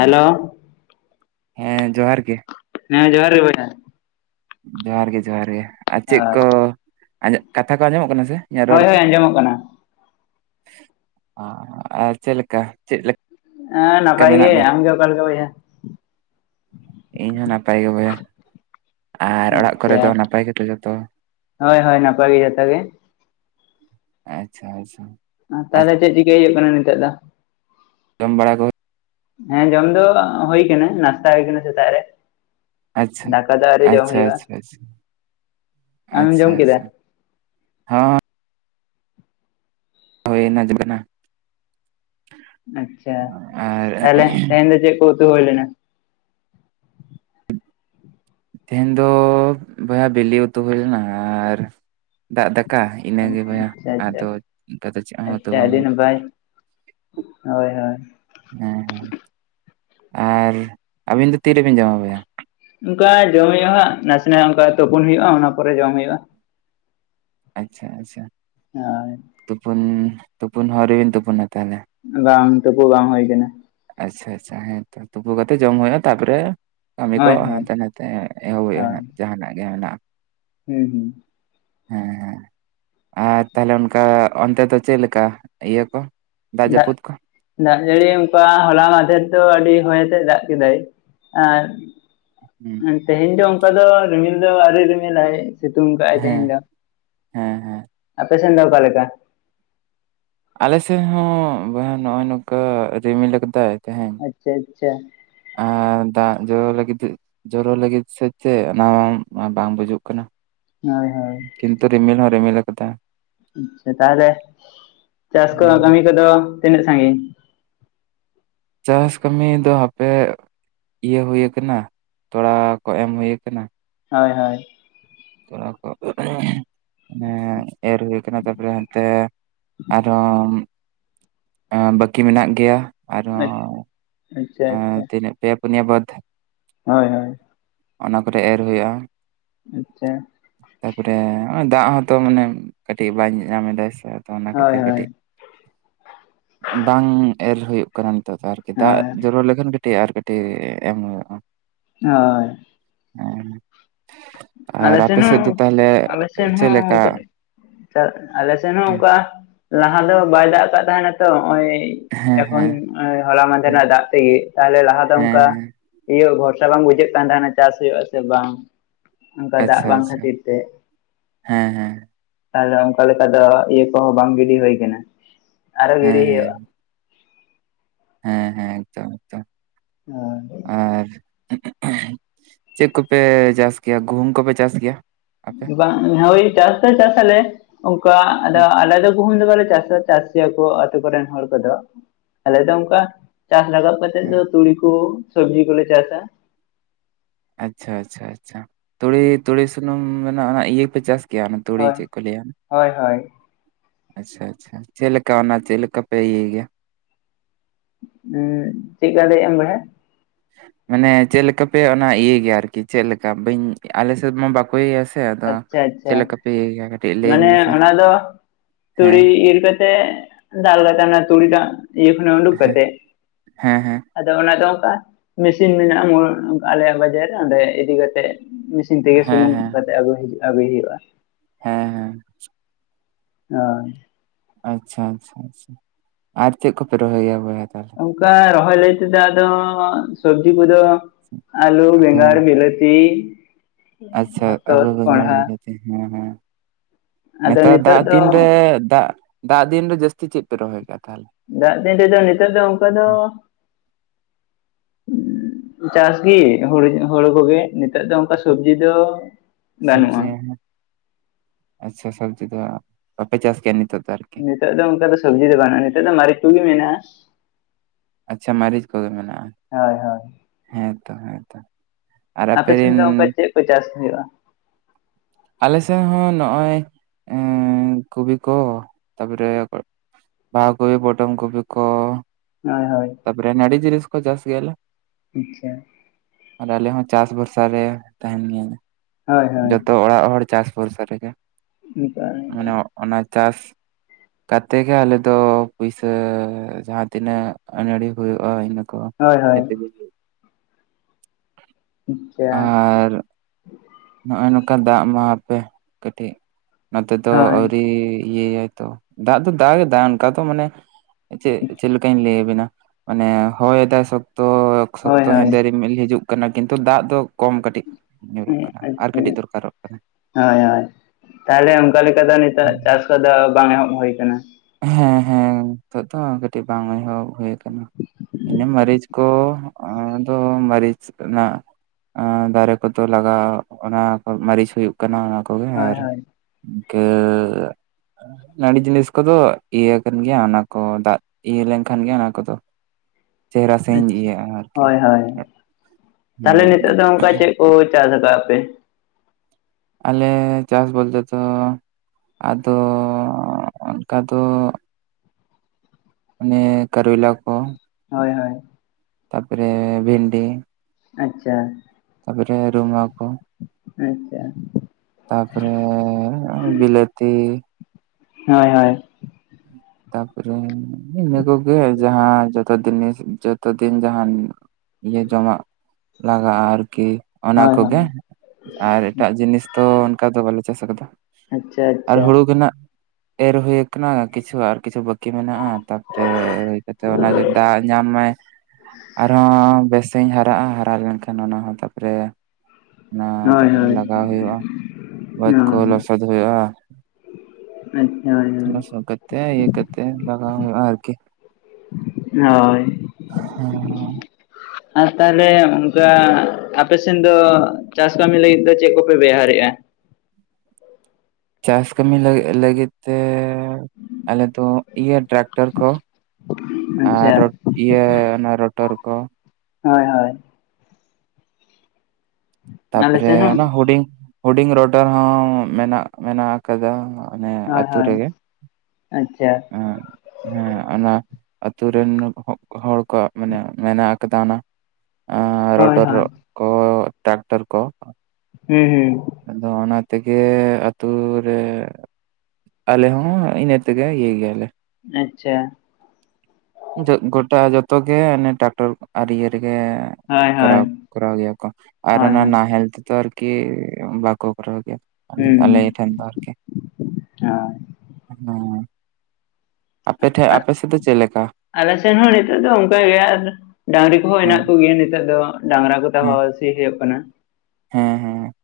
Hello ᱦᱮᱸ ᱡᱚᱦᱟᱨ ᱜᱮ ᱦᱮᱸ ᱡᱚᱦᱟᱨ ᱜᱮ ᱵᱚᱭᱦᱟ ᱡᱚᱦᱟᱨ ᱜᱮ ᱡᱚᱦᱟᱨ ᱜᱮ ᱟᱨ ᱪᱮᱫ ᱠᱚ ᱟᱸᱡ ᱠᱟᱛᱷᱟ ᱠᱚ ᱟᱸᱡᱚᱢᱚᱜ ᱠᱟᱱᱟ ᱥᱮ ᱤᱧᱟᱜ ᱦᱳᱭ ᱨᱚᱲ ᱦᱳᱭ ᱠᱚ ᱟᱸᱡᱚᱢᱚᱜ ᱠᱟᱱᱟ ᱟᱨ ᱪᱮᱫ ᱞᱮᱠᱟ ᱪᱮᱫ ᱞᱮᱠᱟ ᱮᱸ ᱱᱟᱯᱟᱭ ᱜᱮ ᱢᱮᱱᱟᱜ ᱵᱤᱱᱟ? ᱟᱢ ᱜᱮ ᱚᱠᱟ ᱞᱮᱠᱟ ᱵᱚᱭᱦᱟ ᱤᱧ ᱦᱚᱸ ᱱᱟᱯᱟᱭ ᱜᱮ ᱵᱚᱭᱦᱟ ᱟᱨ ᱚᱲᱟᱜ ᱠᱚ ᱟᱪᱪᱷᱟ ᱨᱮ ᱫᱚ ᱱᱟᱯᱟᱭ ᱜᱮᱛᱚ ᱡᱚᱛᱚ ᱦᱳᱭ ᱦᱳᱭ ᱱᱟᱯᱟᱭ ᱜᱮ ᱡᱚᱛᱚ ᱜᱮ ᱟᱪᱪᱷᱟ ᱟᱪᱪᱷᱟ ᱟᱨ ᱛᱟᱦᱚᱞᱮ ᱪᱮᱫ ᱪᱤᱠᱟᱹᱭ ᱦᱩᱭᱩᱜ ᱠᱟᱱᱟ ᱱᱤᱛᱚᱜ ᱫᱚ ᱡᱚᱢ ᱵᱟᱲᱟ ᱠᱚ ᱦᱩᱭ ᱦᱮᱸ ᱡᱚᱢ ᱫᱚ ᱦᱩᱭ ᱠᱟᱱᱟ ᱱᱟᱥᱛᱟ ᱦᱩᱭ ᱠᱟᱱᱟ ᱥᱮᱛᱟᱜ ᱨᱮ ᱟᱪᱪᱷᱟ ᱫᱟᱠᱟ ᱫᱚ ᱟᱹᱣᱨᱤ ᱡᱚᱢ ᱟᱪᱪᱷᱟ ᱦᱩᱭᱩᱜᱼᱟ ᱟᱪᱪᱷᱟ ᱟᱪᱪᱷᱟ ᱟᱢᱮᱢ ᱟᱪᱪᱷᱟ ᱡᱚᱢ ᱠᱮᱫᱟ ᱟᱪᱪᱷᱟ ᱦᱚᱸ ᱦᱳᱭ ᱱᱟ [inaudible] ᱟᱪᱪᱷᱟ ᱟᱨ ᱛᱟᱦᱞᱮ ᱛᱮᱦᱮᱧ ᱫᱚ ᱪᱮᱫ ᱠᱚ ᱩᱛᱩ ᱦᱩᱭ ᱞᱮᱱᱟ ᱛᱮᱦᱮᱧ ᱫᱚ ᱵᱚᱭᱦᱟ ᱵᱤᱞᱤ ᱩᱛᱩ ᱦᱩᱭ ᱞᱮᱱᱟ ᱟᱨᱴᱨ ᱫᱟᱜ ᱫᱟᱠᱟ ᱤᱱᱟᱹ ᱜᱮ ᱵᱚᱭᱦᱟ ᱟᱪᱪᱷᱟ ᱟᱪᱪᱷᱟ ᱟᱫᱚ ᱚᱱᱠᱟ ᱫᱚ ᱪᱮᱫ ᱦᱚᱸ ᱩᱛᱩ ᱵᱟᱝ ᱦᱩᱭ ᱦᱚᱭ ᱦᱚᱭ ᱦᱮᱸ ᱦᱮᱸ ᱟᱨ ᱟᱹᱵᱤᱱ ᱫᱚ ᱛᱤᱨᱮᱵᱤᱱ ᱡᱚᱢᱟ ᱵᱚᱭᱦᱟ ᱚᱱᱠᱟ ᱡᱚᱢ ᱦᱩᱭᱩᱜᱼᱟ ᱦᱟᱸᱜ ᱱᱟᱥᱮ ᱱᱟᱜ ᱚᱱᱠᱟ ᱛᱩᱯᱩᱱ ᱦᱩᱭᱩᱜᱼᱟ ᱚᱱᱟ ᱯᱚᱨᱮ ᱡᱚᱢ ᱦᱩᱭᱩᱜᱼᱟ ᱟᱪᱪᱷᱟ ᱟᱪᱪᱷᱟ ᱦᱳᱭ ᱛᱩᱯᱩᱱ ᱛᱩᱯᱩᱱ ᱦᱚᱸ ᱟᱣᱨᱤ ᱵᱤᱱ ᱛᱩᱯᱩᱱᱟ ᱛᱟᱦᱞᱮ ᱵᱟᱝ ᱛᱩᱯᱩ ᱵᱟᱝ ᱦᱩᱭ ᱠᱟᱱᱟ ᱟᱪᱪᱷᱟ ᱟᱪᱪᱷᱟ ᱦᱮᱸᱛᱳ ᱛᱩᱯᱩ ᱠᱟᱛᱮ ᱡᱚᱢ ᱦᱩᱭᱩᱜᱼᱟ ᱛᱟᱯᱚᱨᱮ ᱠᱟᱹᱢᱤ ᱠᱚ ᱦᱳᱭ ᱦᱳᱭ ᱦᱟᱱᱛᱮ ᱱᱟᱛᱮ ᱮᱦᱚᱵ ᱦᱳᱭ ᱦᱩᱭᱩᱜᱼᱟ ᱦᱟᱸᱜ ᱡᱟᱦᱟᱱᱟᱜ ᱜᱮ ᱢᱮᱱᱟᱜᱼᱟ ᱦᱩᱸ ᱦᱩᱸ ᱦᱮᱸ ᱦᱮᱸ ᱟᱨ ᱛᱟᱦᱚᱞᱮ ᱚᱱᱠᱟ ᱚᱱᱛᱮ ᱫᱚ ᱪᱮᱫ ᱞᱮᱠᱟ ᱤᱭᱟᱹ ᱠᱚ ᱫᱟᱜ ᱡᱟᱹᱯᱩᱫ ᱠᱚ ᱫᱟᱜ ᱡᱟᱹᱲᱤ ᱚᱱᱠᱟ ᱦᱚᱞᱟ ᱢᱟᱫᱷᱮᱨ ᱫᱚ ᱟᱹᱰᱤ ᱦᱚᱭ ᱟᱛᱮᱫ ᱫᱟᱜ ᱠᱮᱫᱟᱭ। ᱟᱨ ᱼᱼ ᱦᱮᱸ ᱛᱮᱦᱮᱧ ᱫᱚ ᱚᱱᱠᱟ ᱫᱚ ᱨᱤᱢᱤᱞ ᱫᱚ ᱟᱨᱮ ᱨᱤᱢᱤᱞᱟᱭ। ᱥᱤᱛᱩᱝ ᱠᱟᱜᱼᱟᱭ ᱛᱮᱦᱮᱧ ᱦᱮᱸ ᱫᱚ। ᱦᱮᱸ ᱦᱮᱸ ᱟᱞᱮᱥᱮᱱ ᱫᱚ ᱚᱠᱟ ᱞᱮᱠᱟ? ᱟᱞᱮ ᱥᱮᱫ ᱦᱚᱸ ᱵᱚᱭᱦᱟ ᱱᱚᱜᱼᱚᱭ ᱱᱚᱝᱠᱟ ᱨᱤᱢᱤᱞ ᱟᱠᱟᱫᱟᱭ ᱛᱟᱦᱮᱧ। ᱟᱪᱪᱷᱟ ᱟᱪᱪᱷᱟ ᱟᱨ ᱫᱟᱜ ᱡᱚᱨᱚ ᱞᱟᱹᱜᱤᱫᱼᱼ ᱡᱚᱨᱚ ᱞᱟᱹᱜᱤᱫ ᱥᱮᱫ ᱪᱮᱫ ᱚᱱᱟ ᱢᱟ ᱵᱟᱝ ᱵᱩᱡᱩᱜ ᱠᱟᱱᱟ᱾ ᱦᱳᱭ, ᱦᱳᱭ ᱠᱤᱱᱛᱩ ᱨᱤᱢᱤᱞ ᱦᱚᱸ ᱨᱤᱢᱤᱞ ᱠᱟᱫᱟ। ᱥᱮᱛᱟᱨᱮ ᱪᱟᱥ ᱠᱚ ᱠᱟᱹᱢᱤ ᱠᱚᱫᱚ ᱛᱤᱱᱟᱹᱜ ᱥᱟᱹᱜᱤᱧ? ᱪᱟᱥ ᱠᱟᱹᱢᱤ ᱫᱚ ᱦᱟᱯᱮ ᱤᱭᱟᱹ ᱦᱩᱭ ᱟᱠᱟᱱᱟ ᱛᱚᱲᱟ ᱠᱚ ᱮᱢ ᱦᱩᱭ ᱟᱠᱟᱱᱟ। ᱦᱳᱭ, ᱦᱳᱭ ᱛᱚᱲᱟ ᱠᱚ [unintelligible] ᱮᱨ ᱦᱩᱭ ᱠᱟᱱᱟ ᱛᱟᱯᱚᱨᱮ ᱦᱟᱱᱛᱮ ᱟᱨᱚᱼᱼ ᱵᱟᱹᱠᱤ ᱢᱮᱱᱟᱜ ᱜᱮᱭᱟ। ᱟᱨᱼᱼ ᱟᱪᱪ ᱟᱪᱪᱷᱟ ᱟᱪᱪᱷᱟ ᱯᱮᱭᱟ ᱯᱩᱱᱤᱭᱟ ᱵᱟᱹᱫᱽ ᱦᱳᱭ ᱦᱳᱭ ᱚᱱᱟ ᱠᱚᱨᱮ ᱮᱨ ᱦᱩᱭᱩᱜᱼᱟ। ᱟᱪᱪᱷᱟ ᱛᱟᱯᱚᱨᱮ ᱦᱚᱸᱜᱼᱚᱭ ᱫᱟᱜ ᱦᱚᱸ ᱛᱚ ᱢᱟᱱᱮ ᱠᱟᱹᱴᱤᱡ ᱵᱟᱭ ᱧᱟᱢᱮᱫᱟ ᱥᱮ᱾ ᱚᱱᱟ ᱦᱳᱭ ᱠᱷᱟᱹᱛᱤᱨ ᱦᱳᱭ ᱠᱟᱹᱴᱤᱡ ᱵᱟᱝ ᱮᱨ ᱦᱩᱭᱩᱜ ᱠᱟᱱᱟ ᱱᱤᱛᱚᱜ ᱫᱚ ᱟᱨᱼᱼ ᱫᱟᱜ ᱦᱳᱭ ᱡᱚᱨᱚ ᱞᱮᱠᱷᱟᱱ ᱠᱟᱹᱴᱤᱡ ᱟᱨ ᱠᱟᱹᱴᱤᱡ ᱮᱢ ᱦᱩᱭᱩᱜᱼᱟ। ᱦᱳᱭ ᱦᱮᱸ ᱟᱞᱮ ᱟᱨ ᱟᱯᱮ ᱥᱮᱱ ᱦᱚᱸ ᱥᱮᱫ ᱫᱚ ᱛᱟᱦᱟᱞᱮ ᱟᱞᱮ ᱥᱮᱱ ᱪᱮᱫ ᱦᱚᱸ ᱞᱮᱠᱟ? ᱚᱱᱠᱟ ᱟᱞᱮ ᱥᱮᱱ ᱦᱚᱸ ᱦᱮᱸ ᱚᱱᱠᱟ ᱞᱟᱦᱟ ᱫᱚ ᱵᱟᱭ ᱫᱟᱜ ᱟᱠᱟᱫ ᱛᱟᱦᱮᱱᱟ ᱛᱚ᱾ ᱱᱚᱼᱜᱚᱭᱼᱼ ᱦᱮᱸ ᱦᱮᱸ ᱚ ᱦᱚᱞᱟ ᱢᱟᱦᱫᱷᱮᱨ ᱦᱮᱸ ᱨᱮᱱᱟᱜ ᱫᱟᱜ ᱛᱮᱜᱮ᱾ ᱛᱟᱦᱟᱞᱮ ᱞᱟᱦᱟ ᱫᱚ ᱚᱱᱠᱟᱼᱼ ᱦᱮᱸ ᱤᱭᱟᱹ ᱵᱷᱚᱨᱥᱟ ᱵᱟᱝ ᱵᱩᱡᱷᱟᱹᱜ ᱠᱟᱱ ᱛᱟᱦᱮᱱᱟ ᱪᱟᱥ ᱦᱩᱭᱩᱜᱼᱟ ᱥᱮ ᱵᱟᱝ। ᱚᱱᱠᱟ ᱫᱟᱜ ᱟᱪᱪᱷᱟ ᱵᱟᱝ ᱟᱪᱪᱷᱟ ᱠᱷᱟᱹᱛᱤᱨ ᱛᱮ᱾ ᱦᱮᱸ ᱦᱮᱸ ᱛᱟᱦᱚᱞᱮ ᱚᱱᱠᱟ ᱞᱮᱠᱟ ᱫᱚ ᱤᱭᱟᱹ ᱠᱚᱦᱚᱸ ᱵᱟᱝ ᱜᱤᱰᱤ ᱦᱩᱭ ᱠᱟᱱᱟ᱾ ᱟᱨᱦᱚᱸ ᱜᱤᱰᱤ ᱦᱩᱭᱩᱜᱼᱟ। ᱦᱮᱸ ᱦᱮᱸ ᱦᱮᱸ ᱮᱠᱫᱚᱢ ᱮᱠᱫᱚᱢ। [unintelligible] ᱟᱨ ᱪᱮᱫ ᱠᱚᱯᱮ ᱪᱟᱥ ᱜᱮᱭᱟ? ᱜᱩᱦᱩᱢ ᱠᱚᱯᱮ ᱪᱟᱥ ᱜᱮᱭᱟ? ᱟᱯᱮ ᱵᱟᱝ ᱦᱳᱭ ᱪᱟᱥ ᱫᱚ ᱪᱟᱥ ᱟᱞᱮ ᱚᱱᱠᱟ ᱦᱮᱸ ᱟᱫᱚ ᱟᱞᱮ ᱫᱚ ᱜᱩᱦᱩᱢ ᱫᱚ ᱵᱟᱞᱮ ᱪᱟᱥᱟ᱾ ᱪᱟᱥᱼᱼ ᱠᱩᱥᱤᱭᱟᱠᱚ ᱟᱛᱩ ᱠᱚᱨᱮᱱ ᱦᱚᱲ ᱠᱚᱫᱚ᱾ ᱟᱞᱮ ᱫᱚ ᱚᱱᱠᱟ ᱪᱟᱥ ᱞᱟᱜᱟᱣ ᱠᱟᱛᱮᱫ ᱦᱮᱸ ᱫᱚ ᱛᱩᱲᱤ ᱠᱚᱼᱼ ᱥᱚᱵᱡᱤ ᱠᱚ ᱞᱮ ᱪᱟᱥᱟ। ᱟᱪᱪᱷᱟ ᱟᱪᱪᱷᱟ ᱟᱪᱪᱷᱟ ᱛᱩᱲᱤ ᱛᱩᱲᱤ ᱥᱩᱱᱩᱢ ᱨᱮᱱᱟᱜ ᱚᱱᱟ ᱤᱭᱟᱹ ᱯᱮ ᱪᱟᱥᱼᱼ ᱜᱮᱭᱟ ᱚᱱᱟ ᱛᱩᱲᱤ ᱦᱳᱭ ᱪᱮᱫ ᱠᱚ ᱞᱟᱹᱭᱟ? ᱦᱳᱭ ᱦᱳᱭ ᱟᱪᱪᱷᱟ ᱟᱪᱪᱷᱟ ᱪᱮᱫ ᱞᱮᱠᱟ ᱚᱱᱟ ᱪᱮᱫ ᱞᱮᱠᱟ ᱯᱮ ᱤᱭᱟᱹᱭ ᱜᱮᱭᱟ? ᱦ ᱪᱮᱫ ᱠᱟ ᱞᱮᱭ ᱮᱢ ᱢᱮᱦ ᱢᱟᱱᱮ ᱪᱮᱫ ᱞᱮᱠᱟ ᱯᱮ ᱚᱱᱟ ᱤᱭᱟᱹᱭ ᱜᱮᱭᱟ ᱟᱨᱠᱤ ᱪᱮᱫᱞ ᱞᱮᱠᱟ ᱵᱟᱹᱧ ᱟᱞᱮᱥᱮᱫ ᱢᱟ ᱵᱟᱠᱚ ᱤᱭᱟᱹ ᱭᱟ ᱥᱮᱼᱼ ᱥᱮ ᱟᱫᱚ ᱟᱪᱪᱷᱟ ᱟᱪᱪᱷᱟ ᱪᱮᱫ ᱞᱮᱠᱟᱯᱮ ᱤᱭᱟᱹ ᱢᱟᱱᱮ ᱚᱱᱟ ᱫᱚ ᱦᱮᱸ ᱛᱩᱲᱤ ᱤᱨ ᱠᱟᱛᱮᱜ ᱫᱟᱞ ᱠᱟᱛᱮᱜ ᱚᱱᱟ ᱛᱩᱲᱤᱴᱟᱜᱼᱼ ᱤᱭᱟᱹ ᱠᱷᱚᱱᱟᱜ ᱩᱰᱩᱠ ᱦᱮᱸ ᱠᱟᱛᱮᱜ, ᱦᱮᱸ ᱦᱮᱸ ᱟᱫᱚ ᱚᱱᱟ ᱫᱚ ᱚᱱᱠᱟ ᱢᱮᱥᱤᱱ ᱢᱮᱱᱟᱜᱼᱟ ᱟᱞᱮᱭᱟᱜ ᱵᱟᱡᱟᱨ ᱨᱮ᱾ ᱚᱸᱰᱮ ᱤᱫᱤ ᱠᱟᱛᱮᱜ ᱢᱤᱥᱼᱼ ᱤᱥᱤᱱ ᱛᱮᱜᱮ ᱦᱮᱸ ᱥᱩᱱᱩᱢ ᱦᱮᱸ ᱠᱟᱛᱮ ᱟᱸᱜᱩ ᱟᱹᱜᱩᱭ ᱦᱩᱭᱩᱜᱼᱟ। ᱦᱮᱸ ᱦᱮᱸ ᱦᱳᱭ ᱟᱪᱪᱷᱟ ᱟᱪᱪᱷᱟ ᱟᱪᱪᱷᱟ ᱟᱨ ᱪᱮᱫ ᱠᱚᱯᱮ ᱨᱚᱦᱚᱭᱟ ᱵᱚᱭᱦᱟ ᱛᱟᱦᱚᱞᱮ? ᱚᱱᱠᱟ ᱨᱚᱦᱚᱭ ᱞᱟᱹᱭ ᱛᱮᱫᱚ ᱟᱫᱚ ᱥᱚᱵᱡᱤ ᱠᱚᱫᱚ ᱟᱞᱩ ᱵᱮᱸᱜᱟᱲ ᱦᱮᱸ ᱵᱤᱞᱟᱹᱛᱤ ᱦᱚᱛᱚᱫ ᱠᱚᱸᱦᱚᱸᱰᱟ ᱦᱚᱸ ᱦᱚᱸ ᱱᱮᱛᱟᱨ ᱱᱤᱛᱚᱜ ᱫᱟᱜ ᱫᱚ ᱫᱤᱱ ᱨᱮ ᱫᱟᱜ ᱫᱟᱜ ᱫᱤᱱ ᱨᱮ ᱡᱟᱹᱥᱛᱤ ᱪᱮᱫ ᱯᱮ ᱨᱚᱦᱚᱭ ᱠᱟᱜ ᱛᱟᱞᱦᱮ? ᱫᱟᱜ ᱫᱤᱱ ᱨᱮᱫᱚ ᱱᱤᱛᱚᱜ ᱫᱚ ᱚᱱᱠᱟ ᱫᱚ ᱪᱟᱥ ᱜᱮ ᱦᱩᱲᱩ ᱦᱩᱲᱩ ᱠᱚᱜᱮ ᱱᱤᱛᱚᱜ ᱱᱤᱛᱚᱜ ᱫᱚ ᱚᱱᱠᱟ ᱥᱚᱵᱡᱤ ᱫᱚ ᱵᱟᱱᱩᱜᱼᱟ। ᱥᱚᱵᱽᱡᱤ ᱟᱪᱪᱷᱟ ᱥᱚᱵᱽᱡᱤ ᱫᱚ ᱵᱟᱯᱮ ᱪᱟᱥ ᱠᱮᱭᱟ ᱱᱤᱛᱚᱜ ᱫᱚ ᱟᱨᱠᱤ? ᱱᱤᱛᱚᱜ ᱫᱚ ᱚᱱᱠᱟ ᱫᱚ ᱥᱚᱵᱽᱡᱤ ᱫᱚ ᱵᱟᱝᱼᱟ ᱱᱤᱛᱚᱜ ᱫᱚ ᱢᱟᱨᱤᱪ ᱠᱚ ᱜᱮ ᱢᱮᱱᱟᱜᱼᱟ ᱟᱪᱪᱷᱟ ᱢᱟᱹᱨᱤᱪ ᱠᱚᱜᱮ ᱢᱮᱱᱟᱜᱼᱟ ᱦᱳᱭ ᱦᱳᱭ ᱦᱮᱸᱛᱚ ᱦᱮᱸᱛᱚ ᱟᱨ ᱟᱯᱮ ᱥᱮᱫ ᱨᱮᱱ ᱫᱚ ᱚᱱᱠᱟ ᱪᱮᱫ ᱠᱚ ᱪᱟᱥ ᱦᱩᱭᱩᱜᱼᱟ ᱟᱞᱮ ᱥᱮᱱ ᱦᱚᱸ ᱱᱚᱜᱼᱚᱭ ᱮᱸ ᱠᱚᱵᱤ ᱠᱚ ᱛᱟᱯᱚᱨᱮ ᱛᱟᱯᱚ ᱨᱮ ᱠᱚᱵᱤ ᱯᱚᱴᱚᱢ ᱠᱚᱯᱤ ᱠᱚ ᱦᱳᱭ ᱦᱳᱭ ᱛᱟᱯᱚᱨᱮ ᱱᱟᱲᱤ ᱡᱤᱱᱤᱥ ᱠᱚ ᱪᱟᱥ ᱜᱮᱭᱟᱞᱮ ᱟᱪᱪᱷᱟ ᱟᱨ ᱟᱞᱮ ᱦᱚᱸ ᱪᱟᱥ ᱵᱷᱚᱨᱥᱟ ᱨᱮ ᱛᱟᱦᱮᱱ ᱜᱮᱭᱟ ᱞᱮ ᱦᱳᱭ ᱦᱳᱭ ᱡᱚᱛᱚ ᱚᱲᱟᱜ ᱦᱚᱲ ᱪᱟᱥ ᱵᱷᱚᱨᱥᱟ ᱨᱮᱜᱮ ᱢᱟᱱᱮ [unintelligible] ᱚᱱᱟ ᱪᱟᱥ ᱠᱟᱛᱮ ᱜᱮ ᱟᱞᱮ ᱫᱚ ᱯᱩᱭᱥᱟᱹ ᱡᱟᱦᱟᱸ ᱛᱤᱱᱟᱹᱜ ᱟᱹᱱᱟᱹᱲᱤ ᱦᱩᱭᱩᱜᱼᱟ ᱤᱱᱟᱹ ᱠᱚ ᱦᱳᱭ ᱦᱳᱭ [unintelligible] ᱟᱨ ᱱᱚᱜᱼᱚᱭ ᱱᱚᱝᱠᱟ ᱫᱟᱜ ᱢᱟ ᱦᱟᱯᱮ ᱠᱟᱹᱴᱤᱡ ᱱᱚᱛᱮ ᱫᱚ ᱟᱹᱣᱨᱤ ᱤᱭᱟᱹᱭᱟᱭ ᱛᱚ ᱫᱟᱜ ᱫᱚ ᱫᱟᱜ ᱫᱟ ᱚᱱᱠᱟ ᱫᱚ ᱢᱟᱱᱮ ᱪᱮᱫ ᱪᱮᱫ ᱞᱮᱠᱟᱧ ᱞᱟᱹᱭ ᱟᱵᱤᱱᱟ ᱢᱟᱱᱮ ᱦᱚᱭ ᱫᱟ ᱥᱚᱠᱛᱚ ᱥᱚᱠᱛᱚ ᱦᱳᱭ ᱦᱮᱸᱫᱮ ᱨᱤᱢᱤᱞ ᱦᱤᱡᱩᱜ ᱠᱟᱱᱟ ᱠᱤᱱᱛᱩ ᱫᱟᱜ ᱫᱚ ᱠᱚᱢ ᱠᱟᱹᱴᱤᱡ ᱧᱩᱨᱩᱜ ᱩᱸᱜ ᱠᱟᱱᱟ ᱟᱨ ᱩᱸᱜ ᱠᱟᱹᱴᱤᱡ ᱫᱚᱨᱠᱟᱨᱚᱜ ᱠᱟᱱᱟ ᱦᱳᱭ ᱦᱳᱭ ᱛᱟᱞᱦᱮ ᱚᱱᱠᱟ ᱞᱮᱠᱟ ᱫᱚ ᱱᱤᱛᱚᱜ ᱪᱟᱥ ᱠᱚᱫᱚ ᱵᱟᱝ ᱮᱦᱚᱵ ᱦᱳᱭ ᱟᱠᱟᱱᱟ ᱦᱮᱸ ᱦᱮᱸ ᱱᱤᱛᱚᱜ ᱫᱚ ᱠᱟᱹᱴᱤᱡ ᱵᱟᱝ ᱮᱦᱚᱵ ᱦᱩᱭᱩ ᱟᱠᱟᱱᱟ ᱤᱱᱟᱹ ᱢᱟᱹᱨᱤᱪ ᱠᱚ ᱟᱫᱚ ᱢᱟᱹᱨᱤᱪ ᱚᱱᱟ ᱟᱸ ᱫᱟᱨᱮ ᱠᱚᱫᱚ ᱞᱟᱜᱟᱣ ᱚᱱᱟ ᱠᱚ ᱢᱟᱹᱨᱤᱪ ᱦᱩᱭᱩᱜ ᱠᱟᱱᱟ ᱚᱱᱟ ᱠᱚ ᱦᱳᱭᱱᱟ ᱦᱳᱭ ᱟᱨ ᱦᱳᱭ ᱤᱱᱠᱟᱹ ᱱᱟᱲᱤ ᱡᱤᱱᱤᱥ ᱠᱚᱫᱚ ᱤᱭᱟᱹ ᱠᱟᱱ ᱜᱮᱭᱟ ᱚᱱᱟ ᱠᱚ ᱫᱟᱜ ᱤᱭᱟᱹ ᱞᱮᱱᱠᱷᱟᱱ ᱜᱮ ᱚᱱᱟ ᱠᱚᱫᱚ ᱪᱮᱨᱦᱟ ᱥᱟᱹᱦᱤᱧ ᱟᱪᱪᱷᱟ ᱤᱭᱟᱹᱜᱼᱟ ᱟᱨᱠᱤ ᱦᱳᱭ ᱦᱳᱭ ᱦᱮᱸ ᱳᱭ ᱪᱟᱥ ᱟᱠᱟᱫ ᱟᱯᱮ ᱟᱞᱮ ᱪᱟᱥ ᱵᱚᱞᱛᱮ ᱫᱚ ᱟᱫᱚ ᱚᱱᱠᱟ ᱫᱚ ᱚᱱᱮ ᱠᱟᱨᱚᱭᱞᱟ ᱠᱚ ᱦᱳᱭ ᱦᱳᱭ ᱛᱟᱯᱚᱨᱮ ᱵᱷᱮᱱᱰᱤ ᱟᱪᱪᱷᱟ ᱛᱯᱚᱨᱮ ᱨᱩᱢᱟᱣ ᱠᱚ ᱟᱪᱪᱷᱟ ᱛᱟᱯᱚᱨᱮ ᱮ ᱵᱤᱞᱟᱹᱛᱤ ᱾ ᱦᱳᱸᱭ ᱦᱳᱸᱭ ᱾ ᱛᱟᱯᱚᱨᱮ, ᱤᱱᱟᱹ ᱠᱚᱜᱮ ᱾ ᱡᱟᱦᱟᱸ ᱡᱚᱛᱚ ᱫᱤᱱᱤᱥ ᱡᱚᱛᱚ ᱫᱤᱱ ᱡᱟᱦᱟᱸ, ᱤᱭᱟᱹ ᱡᱚᱢᱟᱜᱼᱼ ᱞᱟᱜᱟᱜᱼᱟ ᱟᱨᱠᱤ ᱾ ᱚᱱᱟ ᱦᱳᱭ ᱠᱚᱜᱮ, ᱦᱳᱭ ᱟᱨ ᱮᱴᱟᱜ ᱡᱤᱱᱤᱥ ᱫᱚ ᱚᱱᱠᱟ ᱫᱚ ᱵᱟᱞᱮ ᱪᱟᱥ ᱟᱠᱟᱫᱟ ᱟᱪᱪᱷᱟ ᱾ ᱟᱨ ᱟᱪᱪᱷᱟ ᱦᱩᱲᱩ ᱜᱮ ᱦᱟᱸᱜ ᱮᱨ ᱦᱩᱭᱩᱜ ᱠᱟᱱᱟ ᱜᱚᱢᱠᱮ ᱾ ᱛᱷᱚᱲᱟ ᱟᱨ ᱠᱤᱪᱷᱩ ᱵᱟᱹᱠᱤ ᱢᱮᱱᱟᱜᱼᱟ ᱛᱟᱯᱚᱨᱮ ᱠᱟᱛᱮ ᱚᱱᱟ ᱜᱮ ᱫᱟᱜ ᱧᱟᱢ ᱢᱟᱭ ᱾ ᱟᱨᱦᱚᱸ ᱵᱮᱥ ᱥᱟᱦᱤᱸᱡ ᱦᱟᱨᱟᱜᱼᱟ, ᱦᱟᱨᱟ ᱞᱮᱱᱠᱷᱟᱱ ᱚᱱᱟ ᱦᱚᱸ ᱛᱟᱯᱚᱨᱮᱼᱼ ᱚᱱᱟ ᱦᱳᱭ ᱛᱟᱨᱯᱚᱨᱮ ᱦᱳᱭ ᱞᱟᱜᱟᱣ ᱦᱩᱭᱩᱜᱼᱟ, ᱵᱟᱹᱫᱽ ᱠᱚ ᱦᱳᱭ ᱞᱚᱥᱚᱫ ᱦᱩᱭᱩᱜᱼᱟ ᱾ ᱟᱪᱪᱷᱟ [inaudible] ᱤᱭᱟᱹ ᱠᱟᱛᱮᱫ ᱞᱟᱜᱟᱣ ᱦᱩᱭᱩᱜᱼᱟ ᱟᱨᱠᱤ ᱾ ᱦᱳᱭ [inaudible] ᱦᱮᱸ ᱟᱨ ᱛᱟᱦᱚᱞᱮ ᱚᱱᱠᱟ ᱟᱯᱮᱥᱮᱱ ᱫᱚ ᱪᱟᱥ ᱠᱟᱹᱢᱤ ᱞᱟᱹᱜᱤᱫ ᱫᱚ ᱪᱮᱫ ᱠᱚᱯᱮ ᱵᱮᱣᱦᱟᱨᱮᱫᱼᱟ? ᱪᱟᱥ ᱠᱟᱹᱢᱤ ᱞᱟᱹᱜᱤᱫ ᱞᱟᱹᱜᱤᱫ ᱛᱮᱼᱼ ᱟᱞᱮ ᱫᱚ ᱤᱭᱟᱹ ᱴᱨᱟᱠᱴᱚᱨ ᱠᱚ, ᱟᱪᱪᱷᱟ ᱟᱨᱼᱼ ᱤᱭᱟᱹ ᱚᱱᱟ ᱨᱚᱴᱚᱨ ᱠᱚ ᱾ ᱦᱳᱭ ᱦᱳᱭ ᱾ ᱟᱞᱮ ᱛᱟᱯᱚᱨᱮ ᱥᱮᱱ ᱦᱚᱸ ᱚᱱᱟ ᱦᱩᱰᱤᱧ, ᱦᱩᱰᱤᱧ ᱨᱚᱴᱟᱨ ᱦᱚᱸ ᱢᱮᱱᱟᱜᱼᱟ ᱢᱮᱱᱟᱜᱼᱼ ᱠᱟᱫᱟ, ᱢᱟᱱᱮ ᱦᱳᱭ ᱟᱛᱩ ᱦᱳᱭ ᱨᱮᱜᱮ ᱾ ᱟᱪᱪᱷᱟ ᱾ ᱟᱨ ᱦᱮᱸ ᱚᱱᱟ ᱟᱛᱳ ᱨᱮᱱ ᱦᱚᱲ ᱠᱚᱣᱟᱜ ᱢᱟᱱᱮ ᱢᱮᱱᱟᱜ ᱟᱠᱟᱫᱟ ᱚᱱᱟ ᱾ ᱟ ᱦᱳᱭ ᱦᱳᱭ ᱦᱩᱸ ᱨᱚᱴᱚᱨᱚᱜ ᱠᱚ, ᱴᱨᱟᱠᱴᱟᱨ ᱠᱚ ᱾ ᱦᱮᱸ ᱦᱩᱸ ᱾ ᱟᱫᱚ ᱚᱱᱟ ᱛᱮᱜᱮ ᱟᱛᱩ ᱨᱮᱼᱼ ᱟᱞᱮ ᱦᱚᱸ ᱤᱱᱟᱹ ᱛᱮᱜᱮ ᱤᱭᱟᱹᱭ ᱜᱮᱭᱟᱞᱮ ᱾ ᱟᱪᱪᱷᱟ ᱡᱚᱛ ᱜᱚᱴᱟ ᱡᱚᱛᱚ ᱜᱮ ᱚᱱᱮ ᱴᱨᱟᱠᱴᱚᱨ ᱟᱨ ᱤᱭᱟᱹ ᱨᱮᱜᱮᱼᱼ ᱦᱳᱭ ᱦᱳᱭ ᱠᱚᱨᱟᱣ, ᱠᱚᱨᱟᱣ ᱜᱮᱭᱟ ᱠᱚ ᱟᱨ ᱦᱳᱭ ᱚᱱᱟ ᱦᱳᱭ ᱱᱟᱦᱮᱞ ᱛᱮᱫᱚᱼᱼ ᱠᱤ ᱵᱟᱠᱚ ᱠᱚᱨᱟᱣ ᱜᱮᱭᱟ, ᱟᱞᱮ ᱦᱩᱸ ᱴᱷᱮᱱ ᱫᱚ [inaudible] ᱦᱮᱸ, ᱦᱳᱭ ᱟᱯᱮ ᱴᱷᱮᱡ ᱟᱯᱮ ᱥᱮᱫ ᱫᱚ ᱪᱮᱫ ᱞᱮᱠᱟ? ᱟᱞᱮ ᱥᱮᱱ ᱦᱚᱸ ᱱᱤᱛᱚᱜ ᱫᱚ ᱚᱱᱠᱟ ᱜᱮ ᱟᱨ ᱰᱟᱝᱨᱤ ᱠᱚᱦᱚᱸ ᱦᱮᱸ ᱦᱮᱱᱟᱜ ᱠᱚᱜᱮᱭᱟ ᱱᱤᱛᱚᱜ ᱫᱚ ᱰᱟᱝᱨᱟ ᱠᱚᱛᱟ ᱦᱮᱸ ᱦᱚᱭᱼᱼ ᱥᱤ ᱦᱩᱭᱩᱜ ᱠᱟᱱᱟ ᱾ ᱦᱮᱸ ᱦᱮᱸ ᱾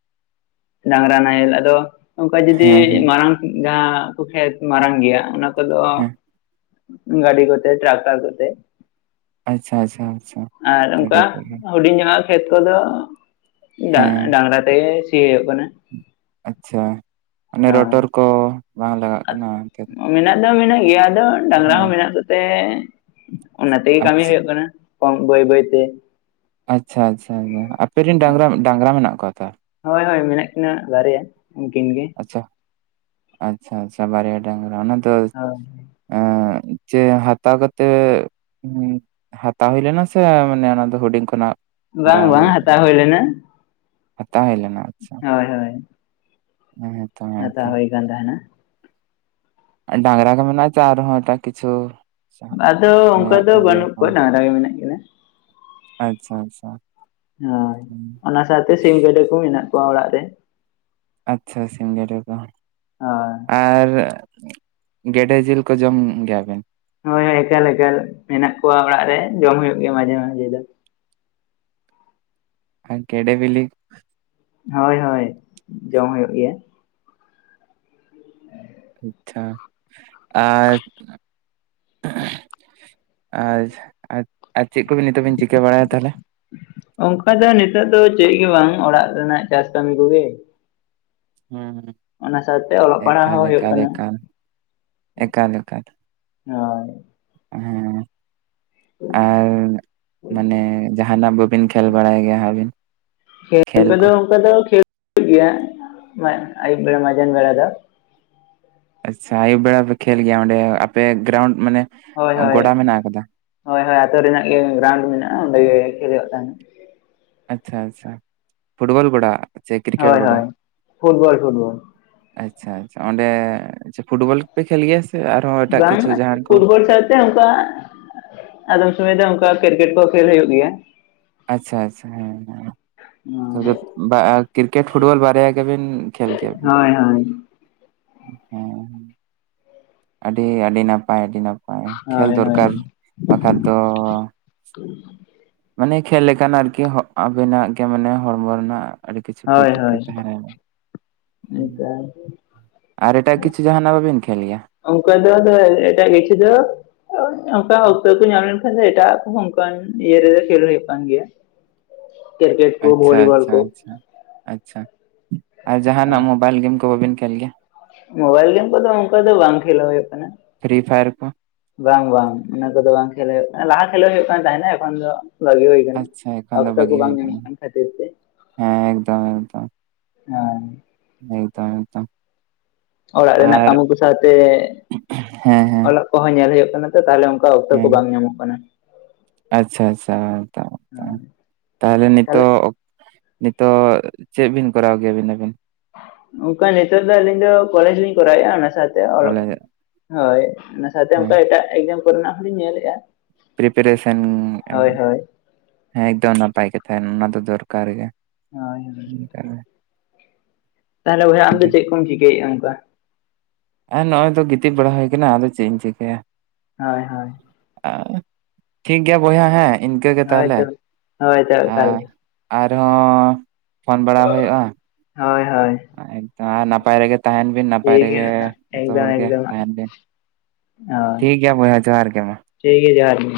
ᱰᱟᱝᱨᱟ ᱱᱟᱦᱮᱞ ᱟᱫᱚ, ᱚᱱᱠᱟ ᱡᱩᱫᱤ ᱦᱮᱸ ᱦᱮᱸ ᱢᱟᱨᱟᱝ ᱡᱟᱦᱟᱸ ᱠᱚ ᱠᱷᱮᱛ ᱢᱟᱨᱟᱝ ᱜᱮᱭᱟ ᱚᱱᱟᱼᱼ [inaudible] ᱫᱚ ᱦᱮᱸ ᱜᱟᱹᱰᱤ ᱠᱚᱛᱮ ᱴᱨᱟᱠᱴᱟᱨ ᱠᱚᱛᱮ ᱾ ᱟᱪᱪᱷᱟ ᱟᱪᱪᱷᱟ ᱟᱪᱪᱷᱟ, ᱜᱟᱹᱰᱤ [unintelligible] ᱦᱩᱰᱤᱧᱚᱜᱟᱜ ᱠᱷᱮᱛ ᱠᱚᱫᱚ ᱰᱟ ᱦᱮᱸ ᱰᱟᱝᱨᱟ ᱛᱮᱜᱮ ᱥᱤ ᱦᱩᱭᱩᱜ ᱠᱟᱱᱟ ᱾ ᱟᱪᱪᱷᱟ, ᱚᱱᱮ ᱨᱚᱴᱚᱨ ᱠᱚ ᱵᱟᱝ ᱞᱟᱜᱟᱜ ᱠᱟᱱᱟ ᱦᱳᱭ ᱠᱷᱮᱛᱼᱼ ᱢᱮᱱᱟᱜ ᱫᱚ ᱢᱮᱱᱟᱜ ᱜᱮᱭᱟ ᱟᱫᱚ ᱰᱟᱝᱨᱟ ᱦᱚᱸ ᱢᱮᱱᱟᱜ ᱠᱚᱛᱮ, ᱚᱱᱟ ᱛᱮᱜᱮ ᱠᱟᱹᱢᱤ ᱟᱪᱪᱷᱟ ᱦᱩᱭᱩᱜ ᱠᱟᱱᱟ ᱾ ᱠᱚᱢ ᱵᱟᱹᱭ ᱵᱟᱹᱭ ᱛᱮ ᱾ ᱟᱪᱪᱷᱟ ᱟᱪᱪᱷᱟ, ᱟᱯᱮᱨᱮ ᱨᱮᱱ ᱦᱳᱭ ᱰᱟᱝᱨᱟ, ᱰᱟᱝᱨᱟ ᱢᱮᱱᱟᱜ ᱠᱚᱣᱟ ᱛᱚ ᱾ ᱦᱳᱭ ᱢᱮᱱᱟᱜ ᱠᱤᱱᱟ ᱵᱟᱨᱭᱟ, ᱩᱱᱠᱤᱱ ᱜᱮ ᱾ ᱟᱪᱪᱷᱟ ᱟᱪᱪᱷᱟ ᱟᱪᱪᱷᱟ ᱵᱟᱨᱭᱟ ᱰᱟᱝᱨᱟ ᱚᱱᱟ ᱫᱚᱼᱼ ᱦᱳᱭ ᱮ ᱪᱮ ᱦᱟᱛᱟᱣ ᱠᱟᱛᱮᱜᱼᱼ ᱦᱟᱛᱟᱣ ᱦᱩᱭ ᱞᱮᱱᱟ ᱥᱮ ᱢᱟᱱᱮ ᱚᱱᱟ ᱫᱚ ᱦᱩᱰᱤᱝ ᱠᱷᱚᱱᱟᱜ ᱦᱟᱨᱟ ᱵᱟᱝ ᱵᱟᱝ ᱦᱩᱭᱩᱜ ᱦᱟᱛᱟᱣ ᱦᱩᱭ ᱞᱮᱱᱟ ᱦᱟᱛᱟᱣ ᱦᱩᱭ ᱞᱮᱱᱟ ᱟᱪᱪᱷᱟ ᱦᱳᱭ ᱦᱳᱭ [unintelligible] ᱦᱟᱛᱟᱣ ᱦᱩᱭ ᱟᱠᱟᱱ ᱛᱟᱦᱮᱱᱟ ᱟ ᱰᱟᱝᱨᱟ ᱠᱚ ᱢᱮᱱᱟᱜ ᱟᱛᱚ ᱟᱨᱦᱚᱸ ᱮᱴᱟᱜ ᱠᱤᱪᱷᱩ ᱟᱫᱚ ᱚᱱᱠᱟ ᱢᱮᱱᱟᱜ ᱫᱚ ᱠᱚᱜᱮᱭᱟ ᱵᱟᱹᱱᱩᱜ ᱠᱚ ᱠᱚᱣᱟ ᱰᱟᱝᱨᱟ ᱜᱮ ᱢᱮᱱᱟᱜ ᱠᱤᱱᱟ ᱟᱪᱪᱷᱟ ᱟᱪᱪᱷᱟ ᱦᱳᱭ ᱚᱱᱟ ᱥᱟᱶ ᱛᱮ ᱥᱤᱢ ᱜᱮᱰᱮ ᱠᱚ ᱢᱮᱱᱟᱜ ᱠᱚᱣᱟ ᱚᱲᱟᱜ ᱨᱮᱼᱼ ᱟᱪᱪᱷᱟ ᱟᱪᱪᱷᱟ ᱥᱤᱢ ᱜᱮᱰᱮ ᱠᱚ, [unintelligible] ᱟᱨ ᱜᱮᱰᱮ ᱡᱮᱞ ᱠᱚ ᱡᱚᱢ ᱜᱮᱭᱟ ᱵᱮᱱ ᱦᱳᱭ ᱦᱳᱭ ᱮᱠᱟᱞ ᱮᱠᱟᱞ ᱢᱮᱱᱟᱜ ᱠᱚᱣᱟ ᱚᱲᱟᱜ ᱨᱮ ᱡᱚᱢ ᱦᱳᱭᱳᱜ ᱜᱮᱭᱟ ᱢᱟᱡᱷᱮ ᱢᱟᱡᱷᱮ ᱫᱚ ᱟᱨ ᱜᱮᱰᱮ ᱵᱤᱞᱤ ᱦᱳᱭ ᱦᱳᱭ ᱡᱚᱢ ᱦᱳᱭᱳᱜ ᱜᱮᱭᱟ ᱟᱪᱪᱷᱟ ᱟᱨᱼᱼ [unintelligible] ᱟᱪᱪᱷᱟ ᱟᱨ ᱪᱮᱫ ᱠᱚᱵᱤᱱ ᱱᱤᱛᱚᱜ ᱵᱤᱱ ᱪᱤᱠᱟᱹ ᱵᱟᱲᱟᱭ ᱫᱟ ᱛᱟᱦᱞᱮ ᱚᱱᱠᱟ ᱫᱚ ᱱᱤᱛᱚᱜ ᱫᱚ ᱪᱮᱫ ᱜᱮ ᱵᱟᱝ ᱚᱲᱟᱜ ᱨᱮᱱᱟᱜ ᱪᱟᱥ ᱠᱟᱹᱢᱤ ᱠᱚ ᱜᱮᱼᱼ ᱦᱩᱸ ᱥᱟᱶᱛᱮ ᱚᱞᱚᱜ ᱯᱟᱲᱦᱟᱜ ᱮᱠᱟᱞ ᱦᱚᱸ ᱦᱩᱭᱩᱜ ᱮᱠᱟᱞ ᱠᱟᱱᱟ ᱮᱠᱟᱞ ᱮᱠᱟᱞ ᱮᱠᱟᱞ ᱮᱠᱟᱞ ᱦᱳᱭ ᱦᱮᱸ ᱟᱨᱼᱼ ᱢᱟᱱᱮ ᱡᱟᱦᱟᱱᱟᱜ ᱵᱟᱹᱵᱤᱱ ᱠᱷᱮᱞ ᱵᱟᱲᱟᱭ ᱜᱮᱭᱟ ᱟᱹᱵᱤᱱ ᱠᱷᱮᱞ ᱠᱚ ᱫᱚ ᱚᱱᱠᱟ ᱫᱚ ᱠᱷᱮᱞ [unintelligible] ᱜᱮᱭᱟ ᱟᱹᱭᱩᱵ ᱵᱮᱲᱟ ᱢᱟᱡᱟᱱ ᱵᱮᱲᱟ ᱫᱚᱼᱼ ᱟᱪᱪᱷᱟ ᱟᱭᱩᱵ ᱵᱮᱲᱟ ᱯᱮ ᱠᱷᱮᱞ ᱜᱮᱭᱟ ᱚᱸᱰᱮ ᱟᱯᱮ ᱜᱮᱨᱟᱣᱩᱱᱰ ᱢᱟᱱᱮᱼᱼ ᱦᱳᱭ ᱦᱳᱭ ᱦᱳᱭ ᱦᱳᱭ ᱟᱛᱳ ᱨᱮᱱᱟᱜ ᱜᱮ ᱜᱮᱨᱟᱣᱩᱱᱰ ᱢᱮᱱᱟᱜᱼᱟ ᱚᱸᱰᱮ ᱜᱮ ᱠᱷᱮᱞᱳᱜ ᱦᱩᱭᱩᱜ ᱛᱟᱦᱮᱫ ᱟᱪᱪᱷᱟ ᱟᱪᱪᱷᱟ ᱯᱷᱩᱴᱵᱚᱞ ᱜᱚᱰᱟ ᱥᱮ ᱠᱨᱤᱠᱮᱴ ᱦᱳᱭ ᱜᱚᱰᱟ ᱦᱳᱭ ᱯᱷᱩᱴᱵᱚᱞ ᱯᱷᱩᱴᱵᱚᱞ ᱟᱪᱪᱷᱟ ᱟᱪᱪᱷᱟ ᱚᱸᱰᱮ ᱯᱷᱩᱴᱵᱚᱞ ᱯᱮ ᱠᱷᱮᱞ ᱜᱮᱭᱟ ᱥᱮ ᱟᱨᱦᱚᱸ ᱮᱴᱟᱜ ᱵᱟᱝ ᱠᱤᱪᱷᱩ ᱡᱟᱦᱟᱱ ᱠᱚᱼᱼ ᱯᱷᱩᱴᱵᱚᱞ ᱥᱟᱶᱛᱮ ᱚᱱᱠᱟ ᱟᱫᱚᱢ ᱥᱚᱢᱚᱭ ᱫᱚ ᱚᱱᱠᱟ ᱠᱨᱤᱠᱮᱴ ᱠᱚ ᱠᱷᱮᱞ ᱦᱳᱭᱳᱜ ᱜᱮᱭᱟ ᱟᱪᱪᱷᱟ ᱟᱪᱪᱷᱟ ᱦᱮᱸ ᱦᱮᱸ ᱵᱟᱝ ᱠᱤᱨᱠᱮᱴ ᱯᱷᱩᱴᱵᱚᱞ ᱵᱟᱨᱭᱟ ᱜᱮ ᱵᱤᱱᱼᱼ ᱠᱷᱮᱞ ᱜᱮᱭᱟ ᱵᱤᱱ ᱦᱳᱭ ᱦᱳᱭ ᱦᱮᱸ ᱟᱹᱰᱤ ᱟᱹᱰᱤ ᱱᱟᱯᱟᱭ ᱟᱹᱰᱤ ᱱᱟᱯᱟᱭᱼᱼ ᱠᱷᱮᱞ ᱦᱳᱭ ᱫᱚᱨᱠᱟᱨ ᱵᱟᱠᱷᱟᱱ ᱫᱚᱼᱼ ᱢᱟᱱᱮ ᱠᱷᱮᱞ ᱞᱮᱠᱷᱟᱱ ᱟᱨᱠᱤ ᱟᱵᱤ ᱱᱟᱜ ᱜᱮ ᱢᱟᱱᱮ ᱦᱚᱲᱢᱚ ᱨᱮᱱᱟᱜᱼᱼ ᱟᱹᱰᱤ ᱠᱤᱪᱷᱩ ᱦᱳᱭ ᱦᱳᱭ ᱦᱳᱭ [unintelligible] ᱛᱟᱦᱮᱸ ᱱᱟ ᱟᱨ ᱮᱴᱟᱜ ᱠᱤᱪᱷᱩ ᱡᱟᱦᱟ ᱱᱟᱜ ᱵᱟᱹᱵᱤᱱ ᱠᱷᱮᱞ ᱜᱮᱭᱟ ᱚᱱᱠᱟ ᱫᱚ ᱟᱫᱚ ᱮᱴᱟᱜ ᱠᱤᱪᱷᱩ ᱫᱚ ᱚᱱᱠᱟ ᱚᱠᱛᱚ [unintelligible] ᱮᱴᱟᱜ ᱠᱚ ᱦᱚᱸ ᱚᱱᱠᱟ ᱤᱭᱟᱹ ᱨᱮ ᱫᱚ ᱠᱷᱮᱞ ᱦᱳᱭᱳᱜ ᱠᱟᱱ ᱜᱮᱭᱟ ᱠᱤᱨᱠᱮᱴ ᱠᱚ ᱟᱪᱪᱷᱟ ᱵᱷᱚᱞᱤ ᱵᱚᱞ ᱟᱪᱪᱷᱟ ᱠᱚ ᱟᱪᱪᱷᱟ ᱟᱪᱪᱷᱟ ᱟᱨ ᱡᱟᱦᱟᱸᱱᱟᱜ ᱢᱳᱵᱟᱭᱤᱞ ᱜᱮᱢ ᱠᱚ ᱵᱟᱹᱵᱤᱱ ᱠᱷᱮᱞ ᱜᱮᱭᱟ ᱢᱚᱵᱟᱭᱤᱞ ᱜᱮᱢ ᱠᱚ ᱫᱚ ᱚᱠᱟ ᱫᱚ ᱵᱟᱝ ᱠᱷᱮᱞ ᱦᱳᱭᱳᱜ ᱠᱟᱱᱟ ᱯᱷᱨᱤ ᱯᱷᱟᱭᱟᱨ ᱠᱚ ᱵᱟᱝ ᱵᱟᱝ ᱚᱱᱟ ᱠᱚ ᱫᱚ ᱵᱟᱝ ᱠᱷᱮᱞ ᱦᱳᱭᱳᱜ ᱠᱟᱱᱟ ᱞᱟᱦᱟ ᱠᱷᱮᱞ ᱦᱳᱭᱳᱜ ᱠᱟᱱ ᱛᱟᱦᱮ ᱱᱟ ᱮᱠᱷᱚᱱ ᱫᱚᱼᱼ ᱵᱷᱟᱜᱤ ᱦᱩᱭ ᱠᱟᱱᱟ ᱟᱪᱪᱷᱟ ᱮᱠᱷᱚᱱ ᱫᱚ ᱚᱠᱛᱚ ᱠᱚ ᱵᱟᱹᱜᱤ ᱦᱩᱭ ᱵᱟᱝ ᱟᱠᱟᱱᱟ ᱧᱟᱢ ᱠᱷᱟᱹᱛᱤᱨ ᱛᱮᱼᱼ ᱦᱮᱸ ᱮᱠᱫᱚᱢ ᱮᱠᱫᱚᱢ ᱦᱮᱸ ᱮᱠᱫᱚᱢ ᱮᱠᱫᱚᱢ ᱚᱲᱟᱜ ᱨᱮᱱᱟᱜ ᱟᱨ ᱠᱟᱹᱢᱤ ᱠᱚ ᱥᱟᱶᱛᱮ ᱦᱮᱸ ᱦᱮᱸ ᱚᱞᱚᱜᱼᱼ ᱠᱚ ᱦᱚᱸ ᱧᱮᱞ ᱦᱳᱭᱳᱜ ᱠᱟᱱᱟ ᱛᱚ ᱛᱟᱦᱞᱮ ᱚᱱᱠᱟ ᱚᱠᱛᱚ ᱠᱚ ᱦᱮᱸ ᱵᱟᱝ ᱧᱟᱢᱚᱜ ᱠᱟᱱᱟ᱾ ᱟᱪᱪᱷᱟ ᱟᱪᱪᱷᱟ ᱮᱠᱫᱚᱢ ᱛᱟᱦᱞᱮ ᱛᱟᱦᱚᱞᱮ ᱱᱤᱛᱚᱜᱼᱼ ᱱᱤᱛᱚᱜ ᱪᱮᱫ ᱵᱤᱱ ᱠᱚᱨᱟᱣ ᱜᱮᱭᱟ ᱟᱹᱵᱤᱱ? ᱚᱱᱠᱟ ᱱᱤᱛᱚᱜ ᱫᱚ ᱟᱹᱞᱤᱧ ᱫᱚ ᱠᱚᱞᱮᱡᱽ ᱞᱤᱧ ᱠᱚᱨᱟᱣᱼᱟ ᱚᱱᱟ ᱥᱟᱶᱛᱮ ᱚᱞᱚᱜᱼᱼ ᱠᱚᱞᱮᱡᱽ ᱦᱳᱭ ᱚᱱᱟ ᱥᱟᱶᱛᱮ ᱦᱮᱸ ᱚᱱᱠᱟ ᱮᱴᱟᱜ ᱠᱚᱨᱮᱱᱟᱜ ᱦᱚ ᱞᱤᱧ ᱧᱮᱞᱮᱫᱼᱟ᱾ ᱯᱤᱨᱤᱯᱟᱨᱮᱥᱮᱱ ᱦᱳᱭ ᱮᱠᱫᱟᱹᱵᱤᱱ ᱦᱳᱭ ᱦᱮᱸ ᱱᱟᱯᱟᱭ ᱠᱟᱛᱷᱟ ᱚᱱᱟ ᱫᱚ ᱫᱚᱨᱠᱟᱨ ᱜᱮ ᱚᱱᱠᱟ [unintelligible] ᱛᱟᱦᱞᱮ ᱵᱚᱭᱦᱟ ᱟᱢ ᱫᱚ ᱮᱠᱫᱚᱢ ᱪᱮᱫ ᱠᱚᱢ ᱪᱤᱠᱟᱹᱭᱮᱫᱼᱟ ᱚᱱᱠᱟ? ᱟᱨ ᱱᱚᱜ ᱚᱭ ᱫᱚ ᱜᱤᱛᱤᱡ ᱵᱟᱲᱟ ᱦᱩᱭ ᱟᱠᱟᱱᱟ ᱟᱫᱚ ᱪᱮᱫ ᱮᱢ ᱪᱤᱠᱟᱹᱭᱟ᱾ ᱦᱳᱭ ᱦᱳᱭ ᱴᱷᱤᱠ ᱜᱮᱭᱟ ᱵᱚᱭᱦᱟ ᱦᱮᱸ ᱤᱱᱠᱟᱹᱜᱮ ᱦᱳᱭ ᱛᱟᱦᱚᱞᱮ᱾ ᱛᱚ ᱦᱳᱭ ᱛᱚ ᱮᱠᱟᱞ ᱟᱨ ᱦᱚᱸ ᱯᱷᱳᱱ ᱵᱟᱲᱟ ᱦᱳᱭᱳᱜᱼᱟ᱾ ᱦᱳᱭ ᱦᱳᱭ ᱮᱠᱫᱚᱢ ᱟᱨ ᱱᱟᱯᱟᱭ ᱨᱮᱜᱮ ᱛᱟᱦᱮᱱ ᱵᱤᱱ ᱱᱟᱯᱟᱭ ᱴᱷᱤᱠ ᱨᱮᱜᱮ ᱜᱮᱭᱟ ᱡᱚᱛᱚ ᱮᱠᱫᱚᱢ ᱦᱚᱲᱜ ᱮᱠᱫᱚᱢ ᱛᱟᱦᱮᱱ ᱵᱤᱱ᱾ ᱴᱷᱤᱠ ᱜᱮᱭᱟ ᱵᱚᱭᱦᱟ ᱡᱚᱦᱟᱨ ᱜᱮ ᱢᱟ᱾ ᱪᱷᱤᱠ ᱜᱮᱭᱟ ᱡᱚᱦᱟᱨ ᱜᱮ᱾